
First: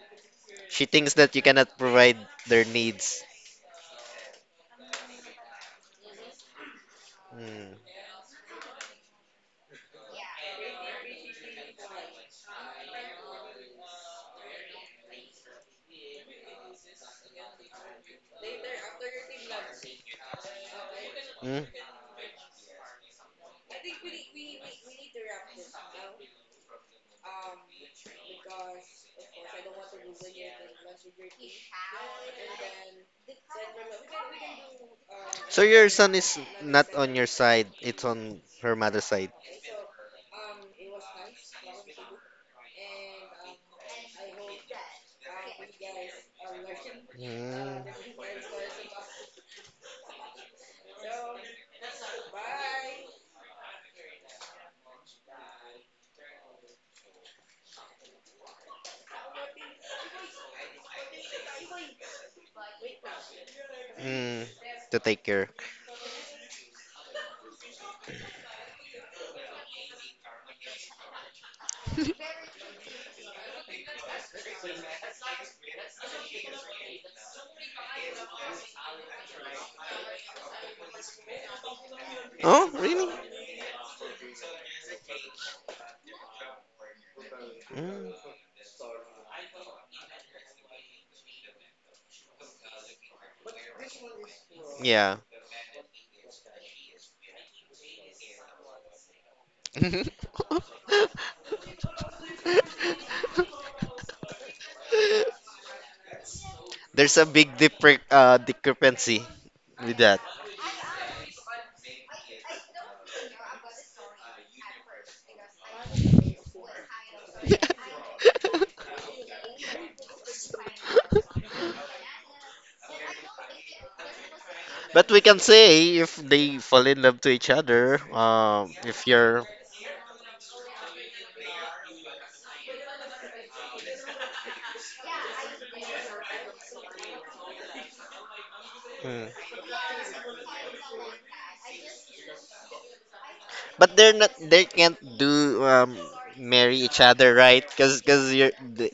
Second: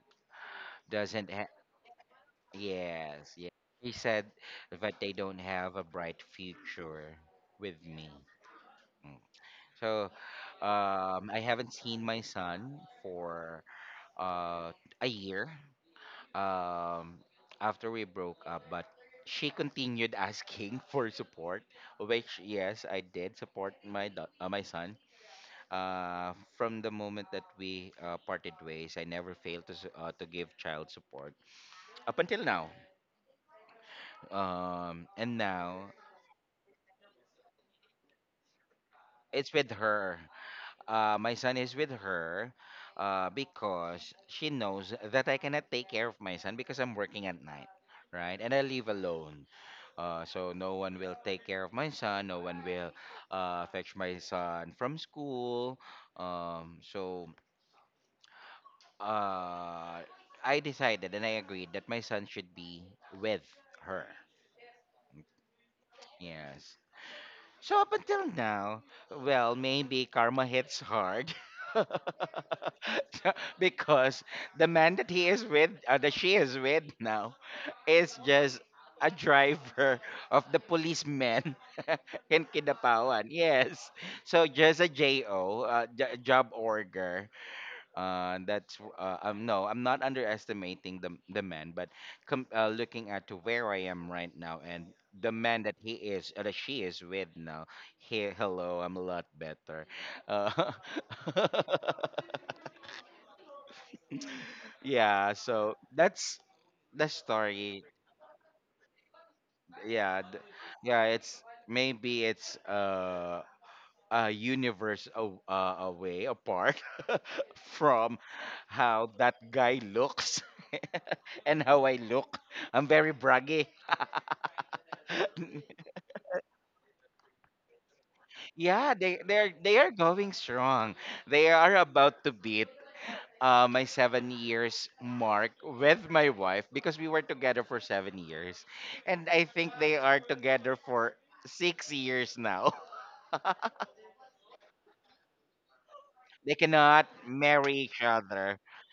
[SPEAKER 1] She thinks
[SPEAKER 2] doesn't
[SPEAKER 1] that you
[SPEAKER 2] ha-
[SPEAKER 1] cannot provide their needs.
[SPEAKER 2] Yes, yeah. He said that they don't have a bright future
[SPEAKER 1] Mm.
[SPEAKER 2] with me. Mm. So, I haven't seen my son for, uh, a year, um, after we broke up, but she continued asking for support,
[SPEAKER 1] Mm.
[SPEAKER 2] which, yes, I did support my son. From the moment that we, parted ways, I never failed to give child support up until now. And
[SPEAKER 1] So your
[SPEAKER 2] now
[SPEAKER 1] son is not on your side, it's on her mother's side.
[SPEAKER 2] it's with her. My son is with her, because she knows that I cannot take care of my son because I'm working at night,
[SPEAKER 1] Mm,
[SPEAKER 2] right? And I live alone. So no one will take care of my son. No one will, fetch my son from school. So, uh, I decided and I agreed that my son should be with her.
[SPEAKER 1] mm, to take care.
[SPEAKER 2] Yes. So up until now, well, maybe karma hits hard. Because the man that he is with, that she is with now, is just a driver of the policemen in
[SPEAKER 1] Oh, really?
[SPEAKER 2] Kidapawan. Yes. So just a JO, job order.
[SPEAKER 1] Mm,
[SPEAKER 2] That's no, I'm not underestimating the man, but com looking at to where I am right now and
[SPEAKER 1] yeah.
[SPEAKER 2] the man that he is, that she is with now, he hello, I'm a lot better. Uh, yeah, so that's the
[SPEAKER 1] There's a big,
[SPEAKER 2] story.
[SPEAKER 1] discrepancy with that.
[SPEAKER 2] Yeah, yeah, it's maybe it's a- universe away apart from how that guy looks and how I look. I'm very braggy.
[SPEAKER 1] But we can say if they fall in love to each other,
[SPEAKER 2] Yeah,
[SPEAKER 1] if
[SPEAKER 2] they
[SPEAKER 1] you're.
[SPEAKER 2] they're they are going strong. They are about to beat, my 7 years mark with my wife because we were together for 7 years,
[SPEAKER 1] Hmm.
[SPEAKER 2] and I think they are together for 6 years now.
[SPEAKER 1] But they're not. They can't do
[SPEAKER 2] They
[SPEAKER 1] marry each
[SPEAKER 2] cannot
[SPEAKER 1] other, right?
[SPEAKER 2] marry
[SPEAKER 1] Cause
[SPEAKER 2] each
[SPEAKER 1] cause
[SPEAKER 2] other.
[SPEAKER 1] th-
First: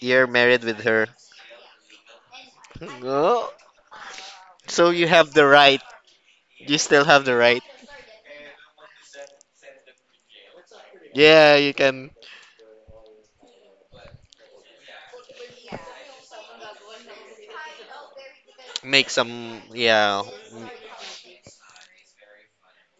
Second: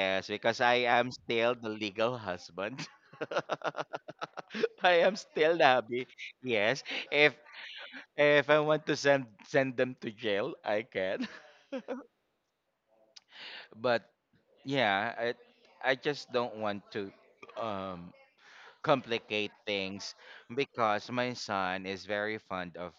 [SPEAKER 1] you're
[SPEAKER 2] because
[SPEAKER 1] married with
[SPEAKER 2] I
[SPEAKER 1] her.
[SPEAKER 2] am still the legal husband.
[SPEAKER 1] No. So
[SPEAKER 2] I
[SPEAKER 1] you
[SPEAKER 2] am
[SPEAKER 1] have the
[SPEAKER 2] still the
[SPEAKER 1] right.
[SPEAKER 2] hubby.
[SPEAKER 1] You
[SPEAKER 2] Yes,
[SPEAKER 1] still have the
[SPEAKER 2] if
[SPEAKER 1] right.
[SPEAKER 2] if I want to send them to jail, I can.
[SPEAKER 1] Yeah, you can
[SPEAKER 2] But yeah, I just don't want to um
[SPEAKER 1] make
[SPEAKER 2] complicate
[SPEAKER 1] some.
[SPEAKER 2] things
[SPEAKER 1] Yeah.
[SPEAKER 2] because my son is very fond of.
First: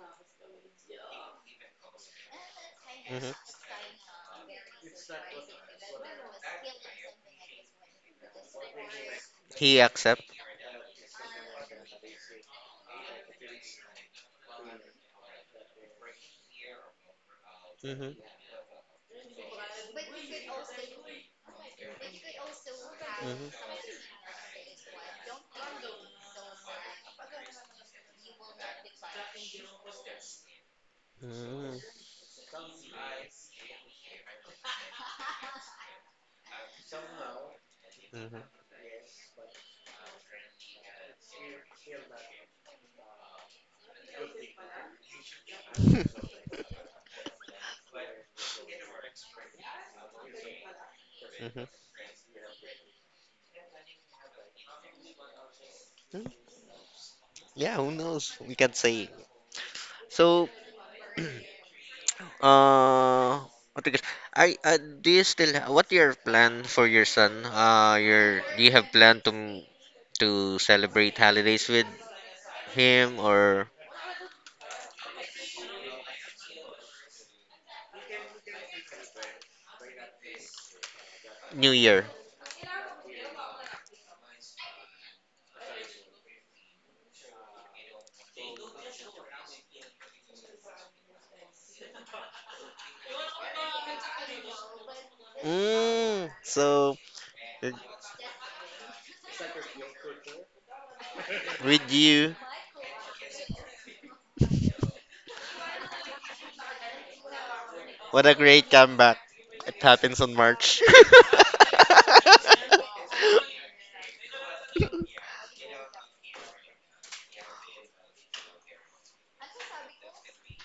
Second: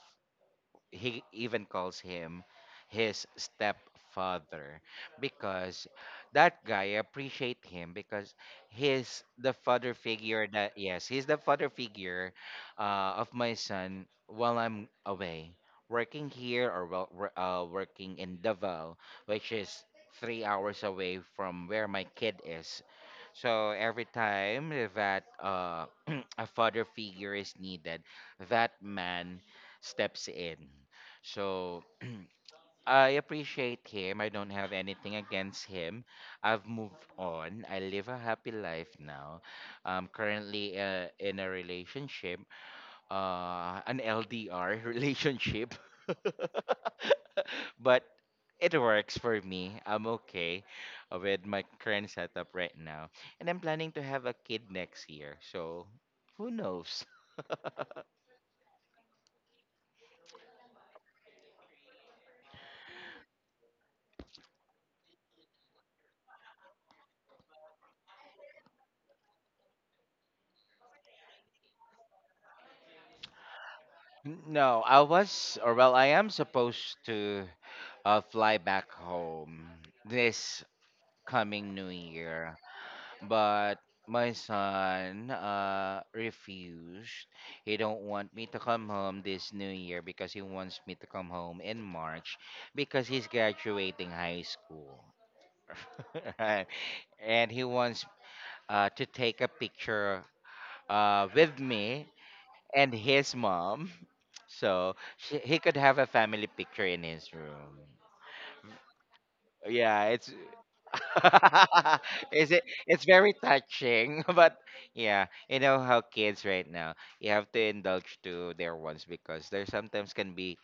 [SPEAKER 2] He even calls him his
[SPEAKER 1] Mm-hmm.
[SPEAKER 2] stepfather because that guy appreciate him because he's the
[SPEAKER 1] He
[SPEAKER 2] father
[SPEAKER 1] accept.
[SPEAKER 2] figure, that, yes, he's the father figure, of my son while I'm away working here or
[SPEAKER 1] Mm-hmm.
[SPEAKER 2] working in Davao, which is 3 hours away from where my kid is. So every time that, a father figure is needed, that man steps in.
[SPEAKER 1] Mm-hmm.
[SPEAKER 2] So I appreciate him. I don't have anything against him. I've moved on. I live a
[SPEAKER 1] Mm-hmm.
[SPEAKER 2] happy life now. I'm currently, in a relationship, an LDR relationship, but it works for me. I'm okay, with my current setup right now, and I'm planning to have a kid next year. So who knows?
[SPEAKER 1] Yeah. Who knows? We can say. So, Uh, what do you guess? I do you still what your plan for your son? Your Do you have plan to celebrate holidays with him or
[SPEAKER 2] No, I was, or well, I am supposed to, fly back home this
[SPEAKER 1] New
[SPEAKER 2] coming New
[SPEAKER 1] Year?
[SPEAKER 2] Year, but my son, refused. He don't want me to come home this New Year because he wants me to come home in March because he's graduating high school.
[SPEAKER 1] Mm,
[SPEAKER 2] Right.
[SPEAKER 1] so,
[SPEAKER 2] And he wants, to take a picture, with
[SPEAKER 1] with
[SPEAKER 2] me
[SPEAKER 1] you,
[SPEAKER 2] and his mom. So he could have a family picture in his room.
[SPEAKER 1] what a great comeback. It
[SPEAKER 2] Yeah,
[SPEAKER 1] happens
[SPEAKER 2] it's
[SPEAKER 1] on March.
[SPEAKER 2] is it it's very touching, but yeah, you know how kids right now, you have to indulge to their wants because they sometimes can be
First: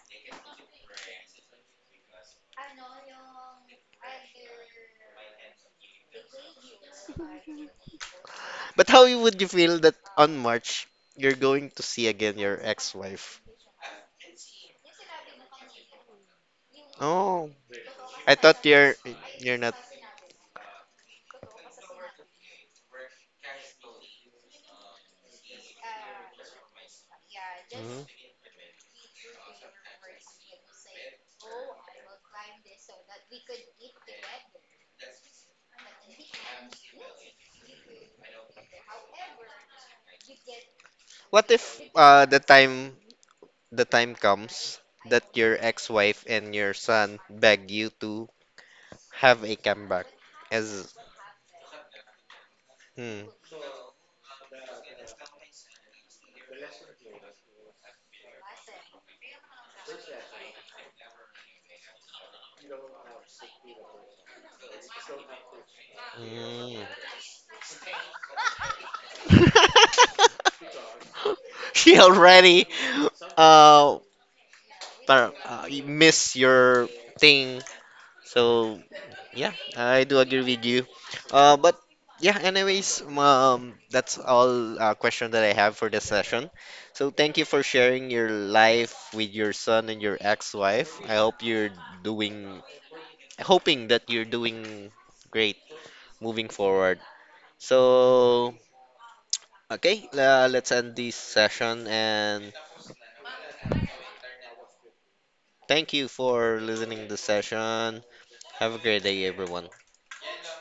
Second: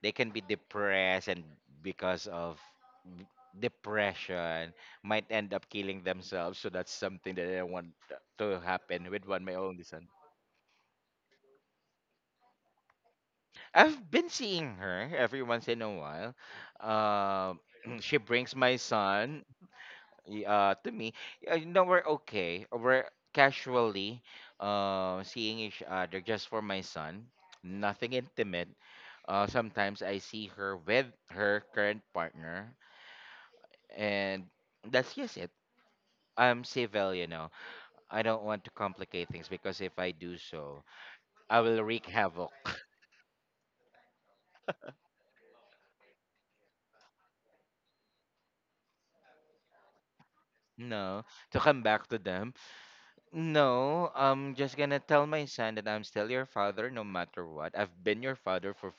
[SPEAKER 2] they can be depressed, and because of b- depression might end up killing themselves. So that's something that I want to
[SPEAKER 1] But how
[SPEAKER 2] happen with
[SPEAKER 1] would
[SPEAKER 2] one
[SPEAKER 1] you
[SPEAKER 2] my
[SPEAKER 1] feel
[SPEAKER 2] only
[SPEAKER 1] that
[SPEAKER 2] son.
[SPEAKER 1] on March you're going to see again your ex-wife?
[SPEAKER 2] I've been seeing her every once in a while.
[SPEAKER 1] Oh,
[SPEAKER 2] Um, she
[SPEAKER 1] I
[SPEAKER 2] brings
[SPEAKER 1] thought
[SPEAKER 2] my
[SPEAKER 1] you're
[SPEAKER 2] son
[SPEAKER 1] you're not.
[SPEAKER 2] to me. You know, we're okay. We're casually, seeing each other just for my son. Nothing intimate. Sometimes I see her with her current partner, and that's just it. I'm civil, you know. I don't want to complicate things because if I do so,
[SPEAKER 1] What
[SPEAKER 2] I
[SPEAKER 1] if
[SPEAKER 2] will wreak
[SPEAKER 1] the
[SPEAKER 2] havoc.
[SPEAKER 1] time comes that your ex-wife and your son beg you to have a comeback? As
[SPEAKER 2] No, to come back to them.
[SPEAKER 1] Hmm.
[SPEAKER 2] No, I'm just gonna tell my son that I'm still your father no matter what. I've been your father for
[SPEAKER 1] Hmm. She already, uh, miss your thing, so. Yeah, I do agree with you. But yeah, anyways, that's all, question that I have for this session. So thank you for sharing your life with your son and your ex-wife. I hope you're doing, hoping that you're doing great moving forward. So okay, let's end this session and thank you for listening to the session. Have a great day, everyone.